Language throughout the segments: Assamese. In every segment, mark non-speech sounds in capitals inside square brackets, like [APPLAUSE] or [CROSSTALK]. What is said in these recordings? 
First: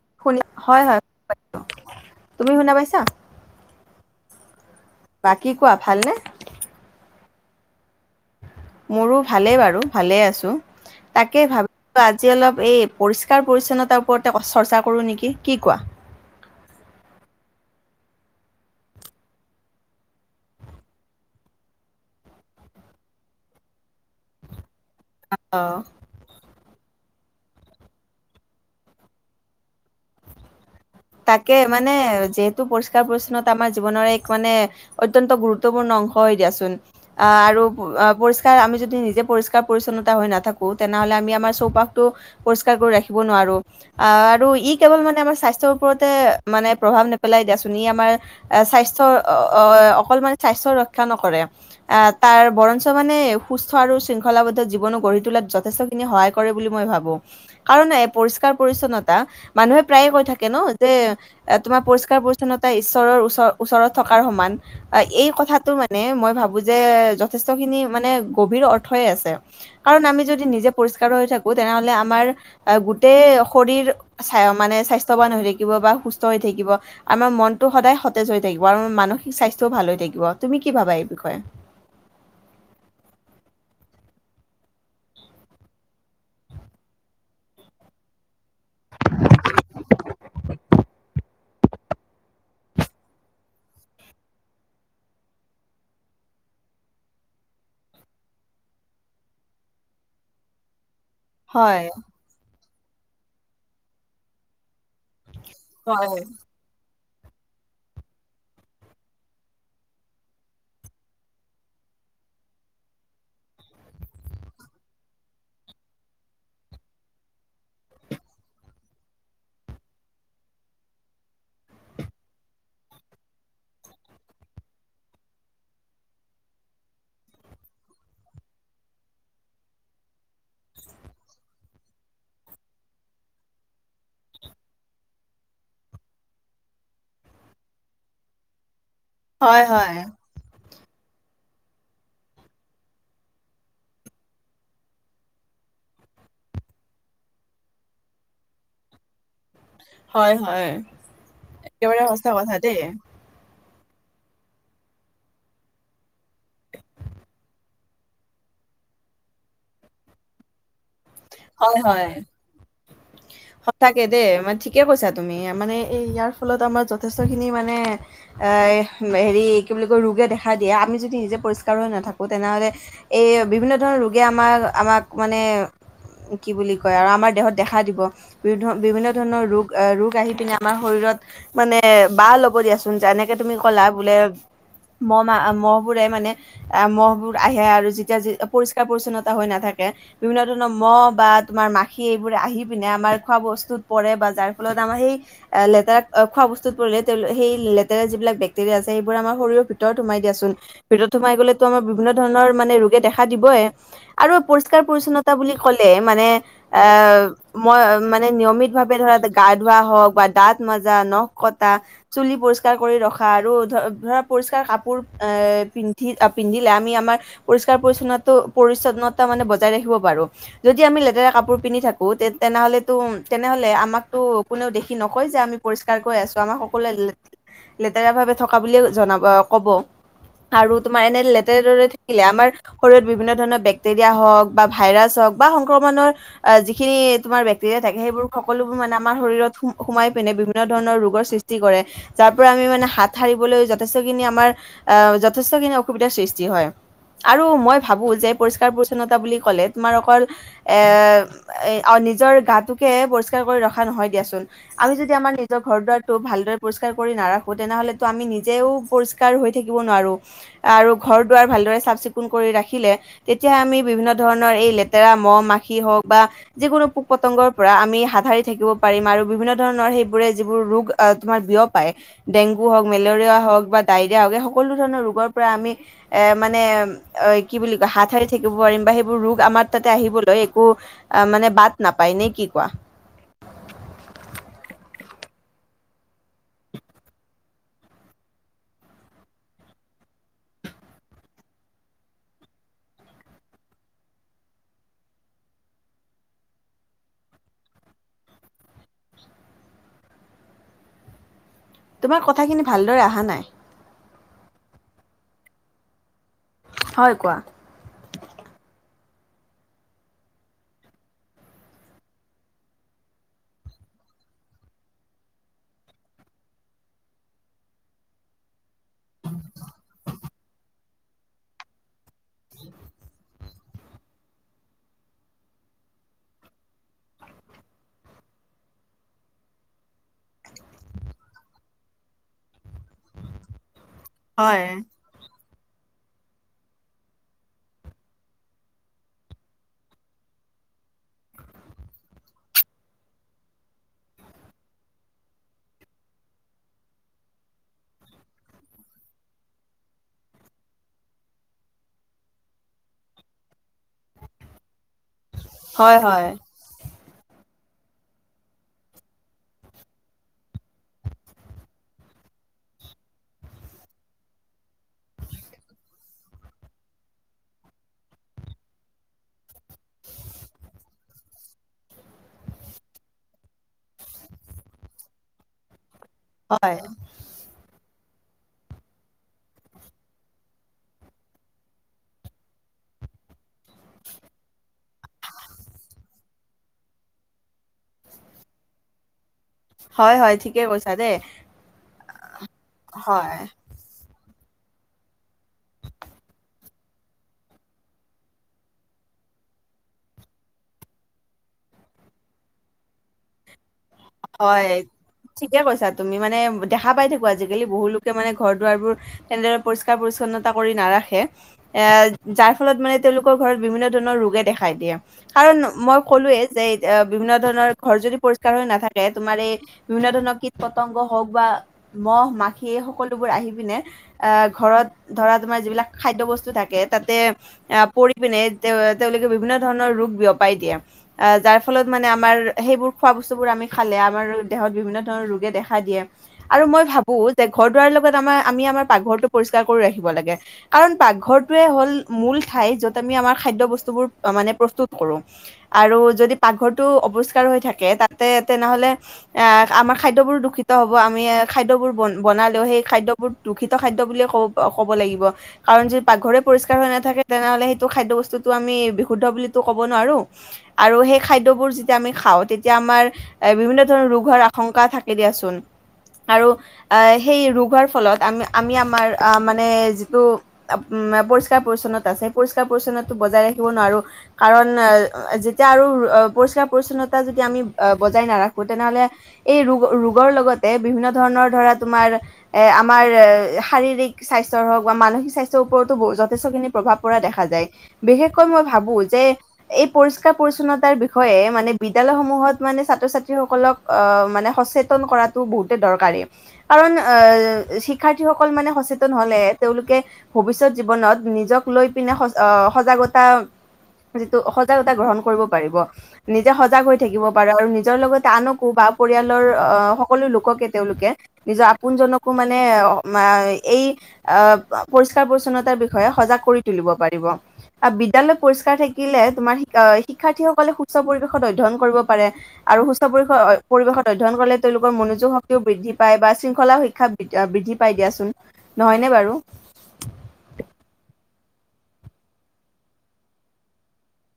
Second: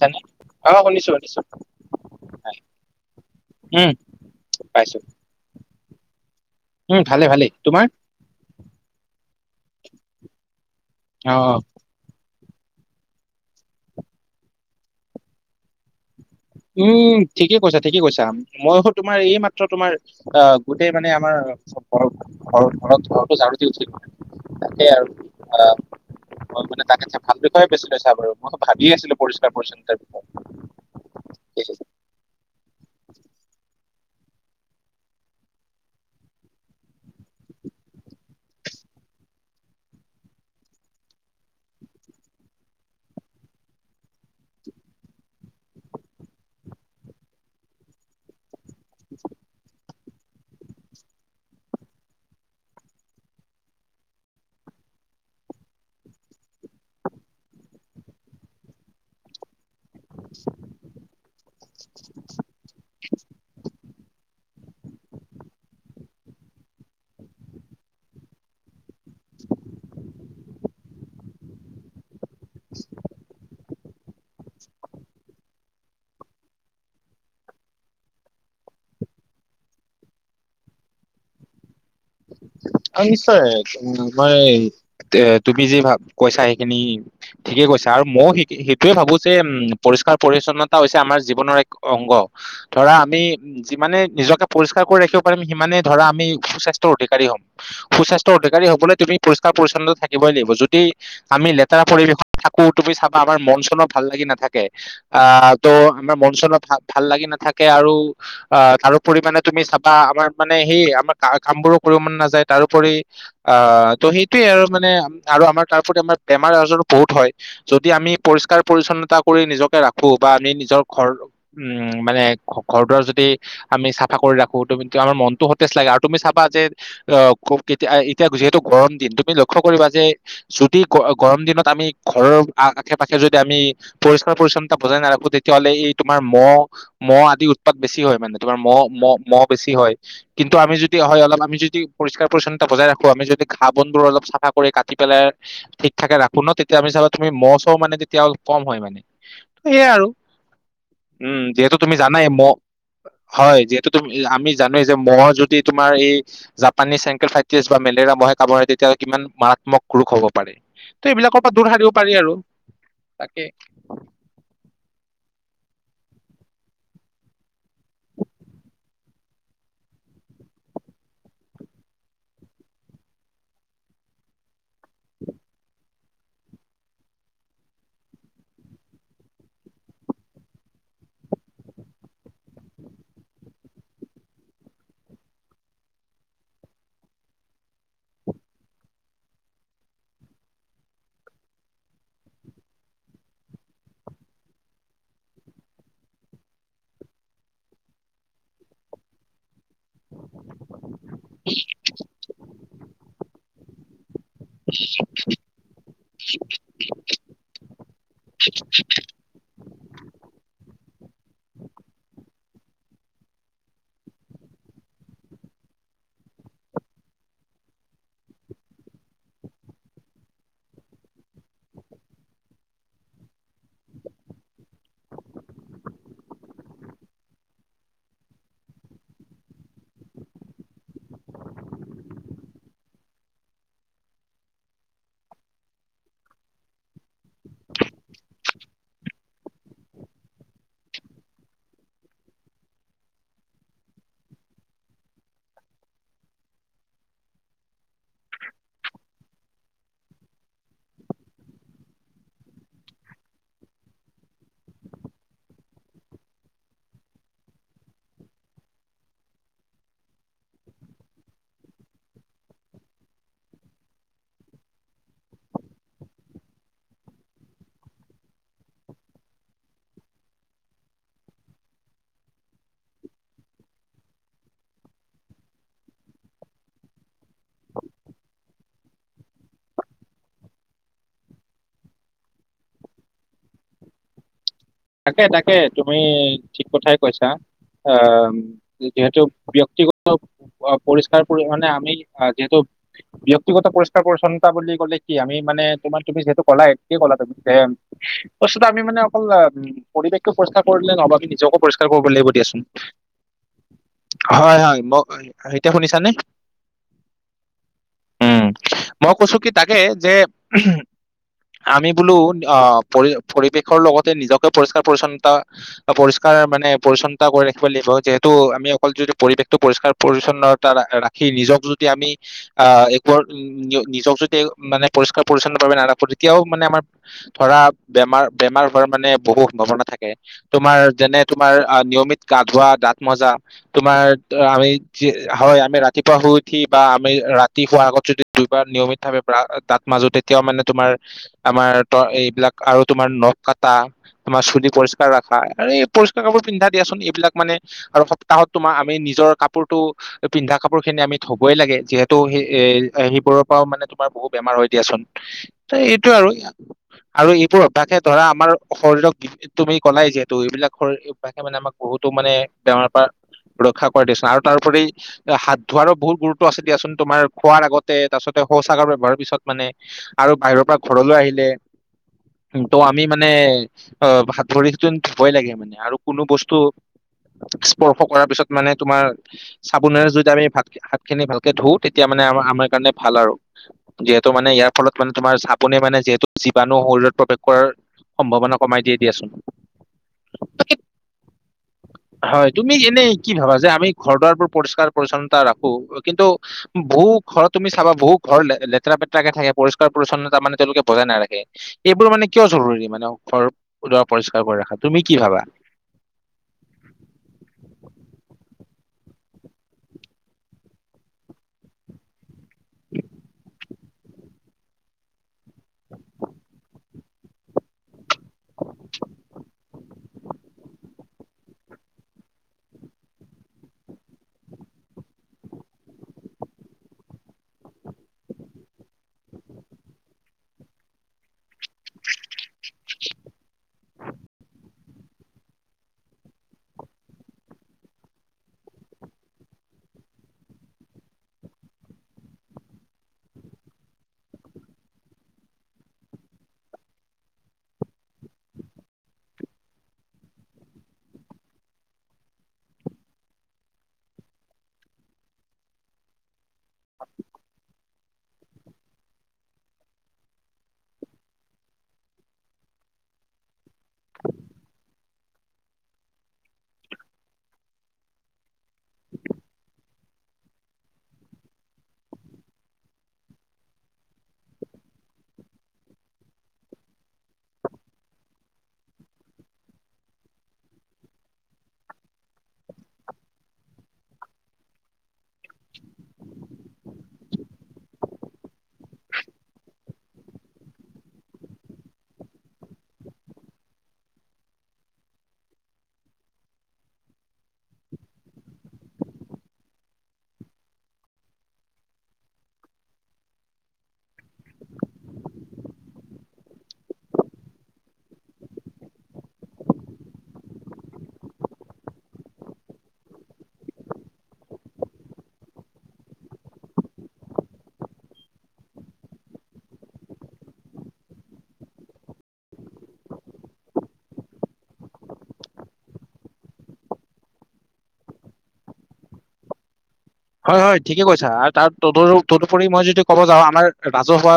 চানে শুনি অ হয় হয়। শুনিছো শুনিছো তুমি শুনা পাইছা? পাইছোঁ। বাকী কোৱা ভালনে উম ভালে ভালে তোমাৰ মোৰো ভালে বাৰু ভালে আছো অ তাকে ভাবি আজি অলপ এই পৰিষ্কাৰ পৰিছন্নতাৰ ওপৰতে চৰ্চা কৰোঁ নেকি, কি কোৱা? উম ঠিকে কৈছা ঠিকে কৈছা। মই অক তোমাৰ এই মাত্ৰ তোমাৰ অ গোটেই মানে আমাৰ। ঘৰটো ঝাৰো দি উঠিলো সে আৰু আ, অ ঘৰত মানে ভাল বিষয়ে বাছি লৈচা বাৰু মইতো ভাবিয়ে আছিলো পৰিষ্কাৰ পৰিছন্নতাৰ বিষয়ে তাকে মানে যিহেতু পৰিষ্কাৰ পৰিস্কাৰ পৰিছন্নতা আমাৰ জীৱনৰ এক মানে অত্যন্ত গুৰুত্বপূৰ্ণ অংশ হৈ দিয়াচোন আহ আৰু অ পৰিষ্কাৰ আমি যদি নিজে পৰিষ্কাৰ পৰিচ্ছন্নতা হৈ নাথাকো। তেনেহ'লে আমি আমাৰ চৌপাশটো পৰিষ্কাৰ কৰি ৰাখিব নোৱাৰোঁ আহ আৰু ই কেৱল মানে আমাৰ স্বাস্থ্যৰ ওপৰতে মানে প্ৰভাৱ নেপেলায় দিয়াচোন ই আমাৰ স্বাস্থ্যৰ অ অ অকল মানে স্বাস্থ্যৰ ৰক্ষা নকৰে আহ তাৰ বৰঞ্চ মানে সুস্থ আৰু শৃংখলাবদ্ধ জীৱনো গঢ়ি তোলাত যথেষ্ট খিনি সহায় কৰে বুলি মই ভাবো কাৰণ পৰিষ্কাৰ পৰিছন্নতা মানুহে প্ৰায়ে কৈ থাকে ন যে তোমাৰ পৰিষ্কাৰ পৰিচ্ছন্নতা ঈশ্বৰৰ ওচৰ ওচৰত থকাৰ সমান আহ এই কথাটো মানে মই ভাবো যে যথেষ্ট খিনি মানে গভীৰ অৰ্থই আছে কাৰণ আমি যদি নিজে পৰিষ্কাৰ হৈ নাথাকো তেনেহলে আমাৰ গোটেই শৰীৰ মানে স্বাস্থ্যৱান হৈ থাকিব থাকিব বা সুস্থ হৈ থাকিব আমাৰ মনটো সদায় সতেজ হৈ থাকিব আৰু মানসিক স্বাস্থ্যও ভাল হৈ থাকিব তুমি কি ভাবা এই বিষয়ে অ নিশ্চয় মই এ তুমি যি ভা কৈছা সেইখিনি ঠিকে কৈছা আৰু মও সে সেইটোয়ে ভাবো যে উম পৰি পৰিষ্কাৰ পৰিছন্নতা হৈছে আমাৰ জীৱনৰ এক অংগ ধৰা আমি যিমানে নিজকে পৰিষ্কাৰ কৰি ৰাখিব পাৰিম সিমানেই ধৰা আমি সুস্বাস্থ্যৰ অধিকাৰী হ'ম সুস্বাস্থ্যৰ অধিকাৰী হ'বলৈ তুমি পৰিষ্কাৰ পৰিছন্নতা থাকিবই লাগিব যদি আমি লেতেৰা হয় পৰিবেশত থাকো থাকো তুমি চাবা আমাৰ মন চনো ভাল লাগি নাথাকে আহ তু' হয় আমাৰ মন চনৰ ভাল ভাল লাগি নাথাকে আৰু অ তাৰোপৰি মানে তুমি চাবা আমাৰ মানে সেই আমাৰ কা কাম বোৰো কৰিব মন নেযায় তাৰোপৰি আহ ত সেইটোৱে আৰু মানে আৰু আমাৰ তাৰোপৰি আমাৰ বেমাৰ আজাৰো বহুত হয় যদি আমি পৰিষ্কাৰ পৰিছন্নতা কৰি নিজকে ৰাখো বা আমি নিজৰ ঘৰ উম মানে ঘৰ দুৱাৰ যদি আমি চাফা কৰি ৰাখো তুম আমাৰ মনটো সতেজ লাগে আৰু তুমি চাবা যে অ খুব কেতিয়া এতিয়া যিহেতু গৰম দিন তুমি লক্ষ্য কৰিবা যে যদি গ গৰম দিনত আমি ঘৰৰ আশে পাশে যদি আমি পৰিষ্কাৰ পৰিছন্নতা বজাই নাৰাখো তেতিয়াহ'লে এই তোমাৰ ম মহ আ দি উৎপাত বেছি হয় মানে তোমাৰ মহ মহ মহ বেছি হয়, কিন্তু আমি যদি হয় অলপ আমি যদি পৰিস্কাৰ পৰিছন্নতা বজাই ৰাখো আমি যদি ঘাঁহ বনবোৰ অলপ চাফা কৰি কাটি পেলাই ঠিক ঠাকে ৰাখো ন তেতিয়া আমি চাবা তুমি মহ চহ মানে তেতিয়া অলপ কম হয় মানে। সেইয়াই আৰু, হয় হয় উম যিহেতু তুমি একেবাৰে জানাই সঁচা ম, কথা দেই হয় যি তুমি আমি জানোৱেই যে মহ যদি তোমাৰ এই পানী চেংকৰফাইটিছ বা মেলেৰিয়া মহে কামুৰে তেতিয়াহলে কিমান মাৰাত্মক ৰোগ হ'ব পাৰে। ত এইবিলাকৰ পৰা দূৰ সাৰিব পাৰি আৰু। তাকে স থাকে দেই মানে ঠিকে কৈছা তুমি মানে ইয়াৰ ফলত আমাৰ যথেষ্ট খিনি মানে এ হেৰি কি বুলি কৈ ৰো ৰোগে দেখা দিয়ে আমি যদি নিজে পৰিষ্কাৰ হৈ নেথাকোঁ, তেনেহ'লে এই বিভিন্ন ধৰণৰ ৰোগে আমাৰ আমাক মানে কি বুলি কয় আৰু আমাৰ দেহত দেখা দিব বি বিভিন্ন ধৰণৰ ৰোগ এ ৰোগ আহি পিনে আমাৰ শৰীৰত মানে বাহ ল'ব দে দিয়াচোন যেনেকে তুমি ক'লা বোলে মহ মাহ মহ বোৰে মানে আহ মহবোৰ আহে আৰু যেতিয়া পৰিষ্কাৰ পৰিছন্নতা হৈ নেথাকে কে। বিভিন্ন ধৰণৰ মহ বা তোমাৰ মাখি এইবোৰে আহি পিনে আমাৰ খোৱা-বস্তুত পৰে বা যাৰ ফলত আমাৰ সেই লেতেৰা অ'- খোৱা বস্তুত পৰিলে, সেই লেতেৰা যিবিলাক বেক্টেৰিয়া আছে, সেইবোৰ আমাৰ শৰীৰৰ ভিতৰত সোমায় দিয়াচোন। ভিতৰত সোমাই গ'লেতো, আমাৰ বিভিন্ন ধৰণৰ মানে ৰোগে দেখা দিবয়ে। আৰু পৰিষ্কাৰ-পৰিচ্ছন্নতা বুলি ক'লে মানে অ' মই মানে নিয়মিতভাৱে ধৰা তা- গা ধোৱা হওঁক বা দাঁত মাজা, নখ কটা, চুলি পৰিষ্কাৰ কৰি ৰখা আৰু ধ- ধৰা পৰিষ্কাৰ কা পোৰ অ'- পিন্ধি- পিন্ধিলে, আমি আমাৰ পৰিষ্কাৰ পৰিছন্নতো- পৰিছন্নতা মানে বজাই ৰা খিব পাৰোঁ। যেতিয়া আমি লেতেৰা কাপোৰ পিন্ধি থাকোঁ, তে তেনেহ'লেতো- তেনেহ'লে আমাকতো কোনেও দেখি নকয়, যে আমি পৰিষ্কাৰকৈ আছোঁ। আমাক সকলোৱে লে লেতেৰাভাৱে থকা বুলিয়ে জনাব- অ'- ক'ব। আৰু তোমাৰ এনে লেতেৰেৰে থাকিলে, আমাৰ শৰীৰত বিভিন্ন ধৰণৰ বেক্টেৰিয়া হওঁক বা ভাইৰাছ হ হওঁক বা সংক্ৰমণৰ অ'- যিখিনি তোমাৰ বেক্টেৰিয়া থাকে, সেইবোৰ সকলোবোৰ মানে আমাৰ শৰীৰত সো- সোমাই পিনে বিভিন্ন ধৰণৰ ৰোগৰ সৃষ্টি কৰে। যা ৰ পৰা আমি মানে হাত সাৰিবলৈ যথেষ্টখিনি আমাৰ- অ'- যথেষ্টখিনি অসুবিধাৰ সৃষ্টি হয়। আৰু মই ভাবোঁ যে পৰিষ্কাৰ-পৰিচ্ছন্নতা বুলি ক'লে, তোমাৰ অকল এ‌ অ' নিজৰ গাটোকে পৰিষ্কাৰ কৰি ৰখা নহয়, দিয়াচোন। আমি যদি আমাৰ নিজৰ ঘৰ-দুৱাৰটো ভালদৰে পৰিষ্- কাৰ কৰি নাৰাখোঁ, তেনেহলেতো আমি নিজেও পৰিষ্কাৰ হৈ থাকিব নোৱাৰোঁ। আৰু ঘৰ-দুৱাৰ ভালদৰে চাফ-চিকুণ কৰি ৰাখিলে, তেতিয়া আমি বিভিন্ন ধৰণৰ এই লেতেৰা মহ-মাখি হওঁক বা যিকোনো পোক-পতংগৰ পৰা আমি হাত হাৰি থাকিব পাৰিম। আৰু বিভিন্ন ধৰণৰ সেইবোৰে যিবোৰ ৰোগ অ'- তোমাৰ দিব পাৰে। ডেংগু হওঁক, মেলেৰিয়া হওঁক বা ডাইৰিয়া হওঁক, এই সকলো ধৰণৰ ৰোগৰ পৰা আমি এ- মা নে অ' কি বুলি কয়, হাত সাৰি থাকিব পাৰিম বা সেইবোৰ ৰোগ আমাৰ তাতে আহিবলৈ একো অ'- মানে বাট নাপায়, নে কি কোৱা? তাকে - তাকে, তুমি ঠিক কথাই কৈছা। অ', যিহেতু ব্যক্তিগত পৰিষ্কাৰ পৰিহনে আমি, অ'- যিহেতু ব্যক্তিগত পৰিষ্কাৰ-পৰিচ্ছন্নতা বুলি ক'লে কি, আমি মানে তোমাৰ তুমি যিহেতু ক'লায়ে, ঠিকে ক'লা তুমি যে বস্তুটো আমি মানে অকল অ'- পৰিৱেশক পৰিষ্কাৰ কৰিলে নহব। আমি নিজকো পৰিষ্কাৰ কৰিব তোমাৰ লাগিব দিয়াচোন। কথাখিনি ভালদৰে অহা নাই হয় - হয়, ম- এতিয়া শুনিছানে? হয়, কোৱা? উম। মই কৈছোঁ কি তাকে, যে আমি বোলো, অ'- পৰি- পৰিৱেশৰ লগতে নিজক পৰিষ্কাৰ-পৰিচ্ছন্তা- পৰিষ্কাৰ মানে, পৰিচ্ছন্তা কৰি ৰাখিব লাগিব। যিহেতু আমি অকল যদি পৰি বেশটো পৰিষ্কাৰ-পৰিছন্নতা ৰাখি নিজক যদি আমি অ'- একো আৰ নিজক যদি মানে পৰিষ্কাৰ-পৰিছন্নভাবে নাৰাখোঁ, তেতিয়াও মানে আমাৰ ধৰা, বেমাৰ- বেমাৰ হোৱাৰ মানে বহু সম্ভাৱনা থাকে। তোমাৰ যেনে, তোমাৰ অ'- নিয়মিত গা ধোৱা, দাঁত মাজা তোমাৰ- হয় আমি- যি হয় আমি ৰাতিপুৱা শুই উঠি বা আমি ৰাতি শোৱাৰ আগত যদি দুইবাৰ নিয়মিতভাৱে ব্ৰা- দাঁত মাজোঁ, তেতিয়াও মানে তোমাৰ- আমাৰ তো এইবিলাক আৰু তোমাৰ নখ কাটা তোমাৰ চুলি পৰিষ্কাৰ ৰখা আৰু এই পৰিষ্কাৰ কাপোৰ পিন্ধা দিয়াচোন। এইবিলাক মানে, আৰু সপ্তাহত তোমাৰ আমি নিজৰ কাপোৰটো, পিন্ধা কাপোৰখিনি আমি ধুবই লাগে। যিহেতু সে- এ সেইবোৰৰ পৰাও মানে তাৰ বহুত বেমাৰ হৈ দিয়াচোন। তো হয় এইটোৱে হয় আৰু। আৰু এইবোৰ অভ্যাসে ধৰা আমাৰ শৰীৰক, তুমি ক'লাই যিহেতু এইবিলাক শৰীৰ অভ্যাসে মানে আমাক বহুতো মানে বেমাৰৰ পৰা ৰক্ষা কৰে দিয়াচোন। আৰু তাৰোপৰি হাত ধোৱাৰো বহুত গুৰুত্ব আছে দিয়াচোন। তোমাৰ খোৱাৰ আগতে, তাৰপাছতে শৌচাগাৰ ব্যৱহাৰৰ পিছত মানে, আৰু বাহিৰৰ পৰা ঘৰলৈ আহিলে। তো আমি মা নে অ' হাত-ভৰিটো ধুবই লাগে মানে। আৰু কোনো বস্তু হয় স্পৰ্শ কৰাৰ পিছত মানে তোমাৰ চাবোনেৰে যদি আমি ভাতখি- হাতখিনি ভালকে ধুও, তেতিয়া মানে আমাৰ আমাৰ কাৰণে ভাল আৰু। যিহেতু মানে ইয়াৰ ফলত মানে তোমাৰ চাবোনে মানে যিহেতু জীৱাণু শৰীৰত প্ৰৱেশ কৰাৰ সম্ভাৱনা কমাই দিয়ে দিয়াচোন। হয় - হয়, ঠিকে তাকে, কৈছা দেই। হয় তুমি এনেই কি হয় ভাবা, যে আমি ঘৰ দুৱাৰোৰ পৰিষ্কাৰ পৰিচ্ছন্নতা ৰাখো, কিন্তু বহু ঘ তুমি চাবা বহু ঘৰ লেতেৰা। টাকে থাকে। পৰিষ্কাৰ পৰিচ্ছন্নতা মানে তেওঁলোকে বজাই নাখে, এইবোৰ মানে কিয় জৰুৰী মানে ঘৰ। দুৱাৰ পৰিষ্কাৰ কৰি হয় ৰাখা তুমি কি ভাবা ঠিকে কৈছা। তুমি মানে দেখা পাই থাকো আজিকালি বহু লোকে মানে ঘৰত। দাৰবোৰ তেনেদৰে পৰিষ্কাৰ-পৰিচ্ছন্নতা কৰি নাৰাখে। যাৰ ফলত মানে তেওঁলোকৰ ঘৰত বিভিন্ন ধৰণৰ ৰোগে দেখাই দিয়ে, কাৰণ মই ক'লোৱে যে এ বিভিন্ন ধৰণৰ ঘৰ যদি পৰিস্কাৰ হৈ নাথাকে। বিভিন্ন ধৰণৰ কৃত-পতংগ হওক বা মহ মাখি সকলোবোৰ আহি পিনে আহ ঘৰত ধৰা তোমাৰ যিবিলাক খাদ্য বস্তু থাকে তাতে পৰি পিনে তেওঁলোকে। বিভিন্ন ধৰণৰ ৰোগ বিয়পাই দিয়ে। যাৰ ফলত মানে আমাৰ সেইবোৰ খোৱা বস্তুোৰ আমি খালে আমাৰ দেহত। বিভিন্ন ধৰণৰ ৰোগে দেখা দিয়ে আৰু মই ভাবো যে ঘৰ দুৱাৰ লগত আমাৰ আমি আমাৰ পাকঘৰ টো পৰিষ্কাৰ ৰাখিব লাগে, কাৰণ পাকঘৰোৱে হ'ল মূল ঠাই যত আমি আমাৰ খাদ্য বস্তুবোৰ অহ মানে প্ৰস্তুত কৰোঁ আৰু যদি পাক ঘৰ টো অপৰিষ্কাৰ হৈ থাকে। তাতে তেনেহ'লে এ আমাৰ খাদ্যয়বোৰ দূষিত হ'ব, আমি খাদ্যবোৰ বন বনালেও সেই খাদ্যবোৰ দূষিত খাদ্য বুলি ক ক'ব লাগিব। কাৰণ যদি পাকঘৰে পৰিষ্কাৰ হৈ নাথাকে তেনেহ'লে সেইটো খাদ্য বস্তু আমি বিশুদ্ধ বুলিতো ক'ব নোৱাৰো আৰু সেই খাদ্যবোৰ যেতিয়া আমি খাওঁ, তেতিয়া আমাৰ এ বিভিন্ন ধৰণৰ ৰোগ হোৱাৰ আশংকা থাকে দিয়াচোন। আৰু আহ সেই ৰোগৰ ফলত আমি আমি আমাৰ আহ মানে যিটো আ পৰিষ্কাৰ পৰিচালনত আছে, পৰিষ্কাৰ পৰিচলনটো বজাই ৰাখিব নোৱাৰো, কাৰণ যেতিয়া আৰু ষ্ছনতা যদি আমি বজাই নাৰাখো তেনেহ'লে এই ৰোগৰ লগতে বিভিন্ন ধৰণৰ ধৰা তোমাৰ আমাৰ শাৰীৰিক স্বাস্থৰ হওক বা মানসিক স্বাস্থ্যৰ ওপৰতো যথেষ্টখিনি প্ৰভাৱ পৰা দেখা যায়। বিশেষকৈ মই ভাবো যে এই পৰিষ্কাৰ পৰিচ্ছন্নতাৰ বিষয়ে, মানে বিদ্যলয় সমূহত। মানে ছাত্ৰ ছাত্ৰীসকলক আহ মানে সচেতন কৰাতো বহুতে দৰকাৰী। কাৰণ, আহ শিক্ষাৰ্থীসকল মানে সচেতন হ'লে তেওঁলোকে ভৱিষ্যত জীৱনত নিজক লৈ পিনে অ' তা গ্ৰ কৰিব প নিজোগ হৈ থিব [UNINTELLIGIBLE] পাৰে, নিজৰ লগ আনকো বা পৰিয়ালৰ সকলো লোককে তেওঁলোকে নিজৰ আপোনো জনকো বা মানে এই আহ পৰিষ্কাৰ-পৰিছন্নতাৰ বিষয়ে সজাগ কৰি তুলিব পাৰিব। বিদ্যালয়ৰ পৰিস্কাৰ থাকিলে। তোমাৰ শিক্ষাৰ্থীসকলে সুস্থ পৰিৱেশত অধ্যয় কৰিব আৰু সুস্থ-পৰিবেশত অধ্যয়ন কৰিলে। তেওঁলোকৰ মনোযোগ শক্তিও বৃদ্ধি পায় বা শৃংখলা শিক্ষা বৃদ্ধি পাই দিয়াচোন, নহয়নে বাৰু? হয়, হয় ঠিকে কৈছা আৰু তাৰ ত তদুপৰি মই যদি ক'ব যাওঁ। আমাৰ ৰাজহুৱা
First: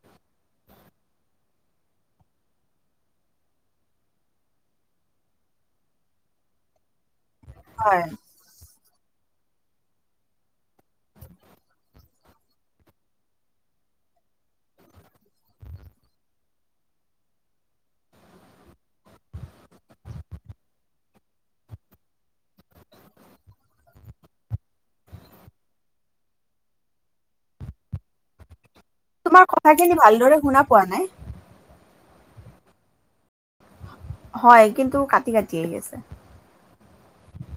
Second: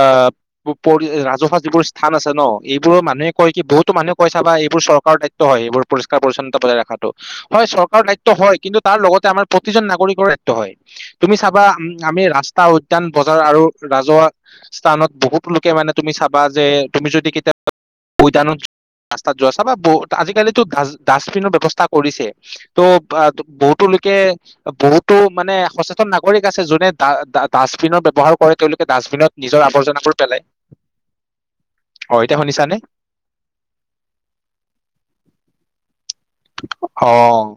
আহ তাত পৰি ৰাজহুৱা যিবোৰ স্থান আছে ন এইবোৰৰ মানুহে কয় কি বহুতো মানুহে কৈ চাবা এইবোৰ চৰকাত খাদ্য হয় সেইবোৰ পৰিষ্কাৰ পৰি্ছন্না বজাই ৰখাটো হয়। চৰকাৰৰ দায়িত্ব হয় কিন্তু তাৰ লগতে আমাৰ প্ৰতিজন নাগৰিক নাগৰিক হয় তুমি চাবা আমি ৰাস্তা উদ্যান বজাৰ আৰু ৰাজহুৱা স্থানত বহুত লোকে মানে তুমি চাবা যে তুমি যদি কেতিয়াবা উদানত। ৰাস্তাত যোৱা বা বহুত আজিকালিতো ডা ডাষ্টবিনৰ ব্যৱস্থা কৰিছে ত' বহুতো, তাকে বহুতো মানে সচেতন নাগৰিক আছে। জানো ডাষ্টবিনৰ ব্যৱহাৰ কৰে। তেওঁলোক ডাষ্টবিনত তোমাৰ নিজৰ কথাখিনি আৱৰ্জনাবোৰ ভালদৰে পেলায়। শুনা পোৱা নাই অ' এতিয়া শুনিছানে? হয় কিন্তু কাটি কাটি আহি আছে। অ'।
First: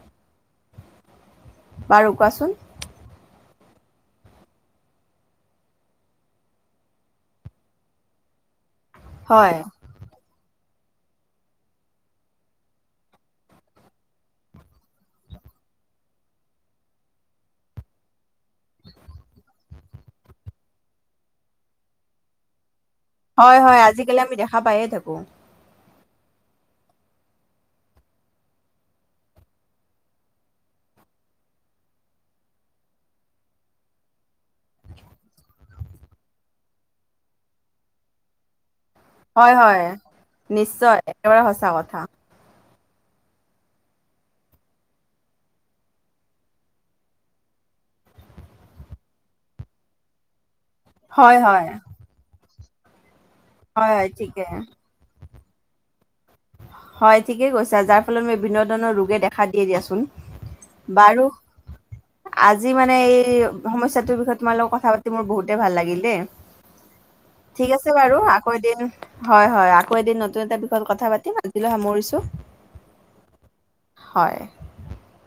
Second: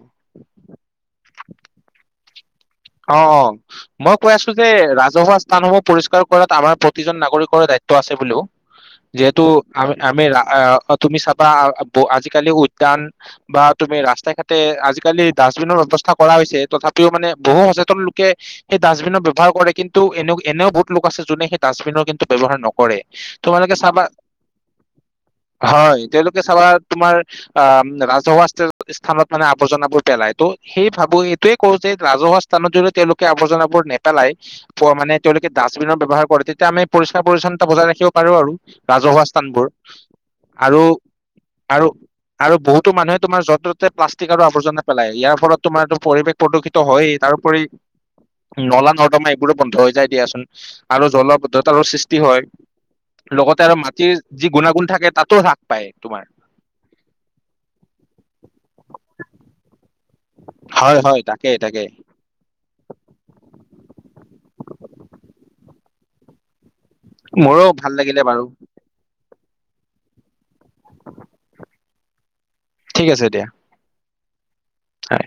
আৰু কোৱাচোন‌? অ' অ' মই কৈ আছো যে ৰাজহুৱা স্থানসমূহ পৰিষ্কাৰ কৰাত আমাৰ প্ৰতিজন নাগৰিকৰৰে দায়িত্ব। আছে বুলিও যিহেতু হয় আমি আমি। অ' তুমি চাবা আজিকালি উদ্যান বা তুমি ৰাস্তা ঘাটে আজিকালি। ডাষ্টবিনৰ ব্যৱস্থা কৰা হৈছে। তথাপিও মানে বহু সচেতন লোকে সেই ডাষ্টবিনৰ ব্যৱহাৰ কৰে কিন্তু এনে এনেও বহুত লোক আছে। যোনে সেই ডাষ্টবিনৰ কিন্তু। ব্যৱহাৰ নকৰে। হয় তোমালোকে হয় চাবা আজিকালি আমি দেখা পায়ে থাকো। হয় তেওঁলোকে চাবা তোমাৰ আম ৰাজহুৱা স্থানত মানে আৱৰ্জনাবোৰ পেলাই ত' সেই ভাব এইটোয়ে কও যে, ৰাজহুৱা স্থানত যদি তেওঁলোকে আৱৰ্জনাবোৰ নেপেলাই মানে তেওঁলোকে ডাষ্টবিনৰ ব্যৱহাৰ কৰে তেতিয়া আমি প- পৰিষ্কাৰ পৰিচ্ছন্নতা বজাই ৰাখিব পাৰো আৰু ৰাজহুৱা হয় স্থানবোৰ হয় আৰু নিশ্চয় একেবাৰে সঁচা আৰু কথা আৰু বহুত টো মানুহে তোমাৰ যতে প্লষ্টিক আৰু আৱজনা পেলায় ইয়াৰ ফলত তোমাৰ পৰিৱেশ প্ৰদূষিত হয়েই তাৰোপৰি নলা নৰ্দমা এইবোৰো বন্ধ হৈ যায় দিয়াচোন আৰু হয় হয় জলবদ্ধতাৰো সৃষ্টি হয় লগতে আৰু হয় হয় মাটিৰ ঠিকে যি গুণাগুণ থাকে তাতো হ্ৰাস পায় তোমাৰ হয় ঠিকে কৈছা যাৰ ফলত মই বিভিন্ন ধৰণৰ ৰোগে দেখা দিয়ে দিয়াচোন। হয় হয় বাৰু তাকে তাকে আজি মানে এই সমস্যাটোৰ বিষয়ে তোমাৰ লগত কথা পাতি মোৰ বহুতে ভাল লাগিল দেই। মোৰো ঠিক ভাল আছে বাৰু লাগিলে আকৌ এদিন হয় হয় আকৌ এদিন নতুন এটা বিষয়ত কথা পাতিম আজিলৈ সামৰিছো ঠিক আছে দিয়া হয় হয়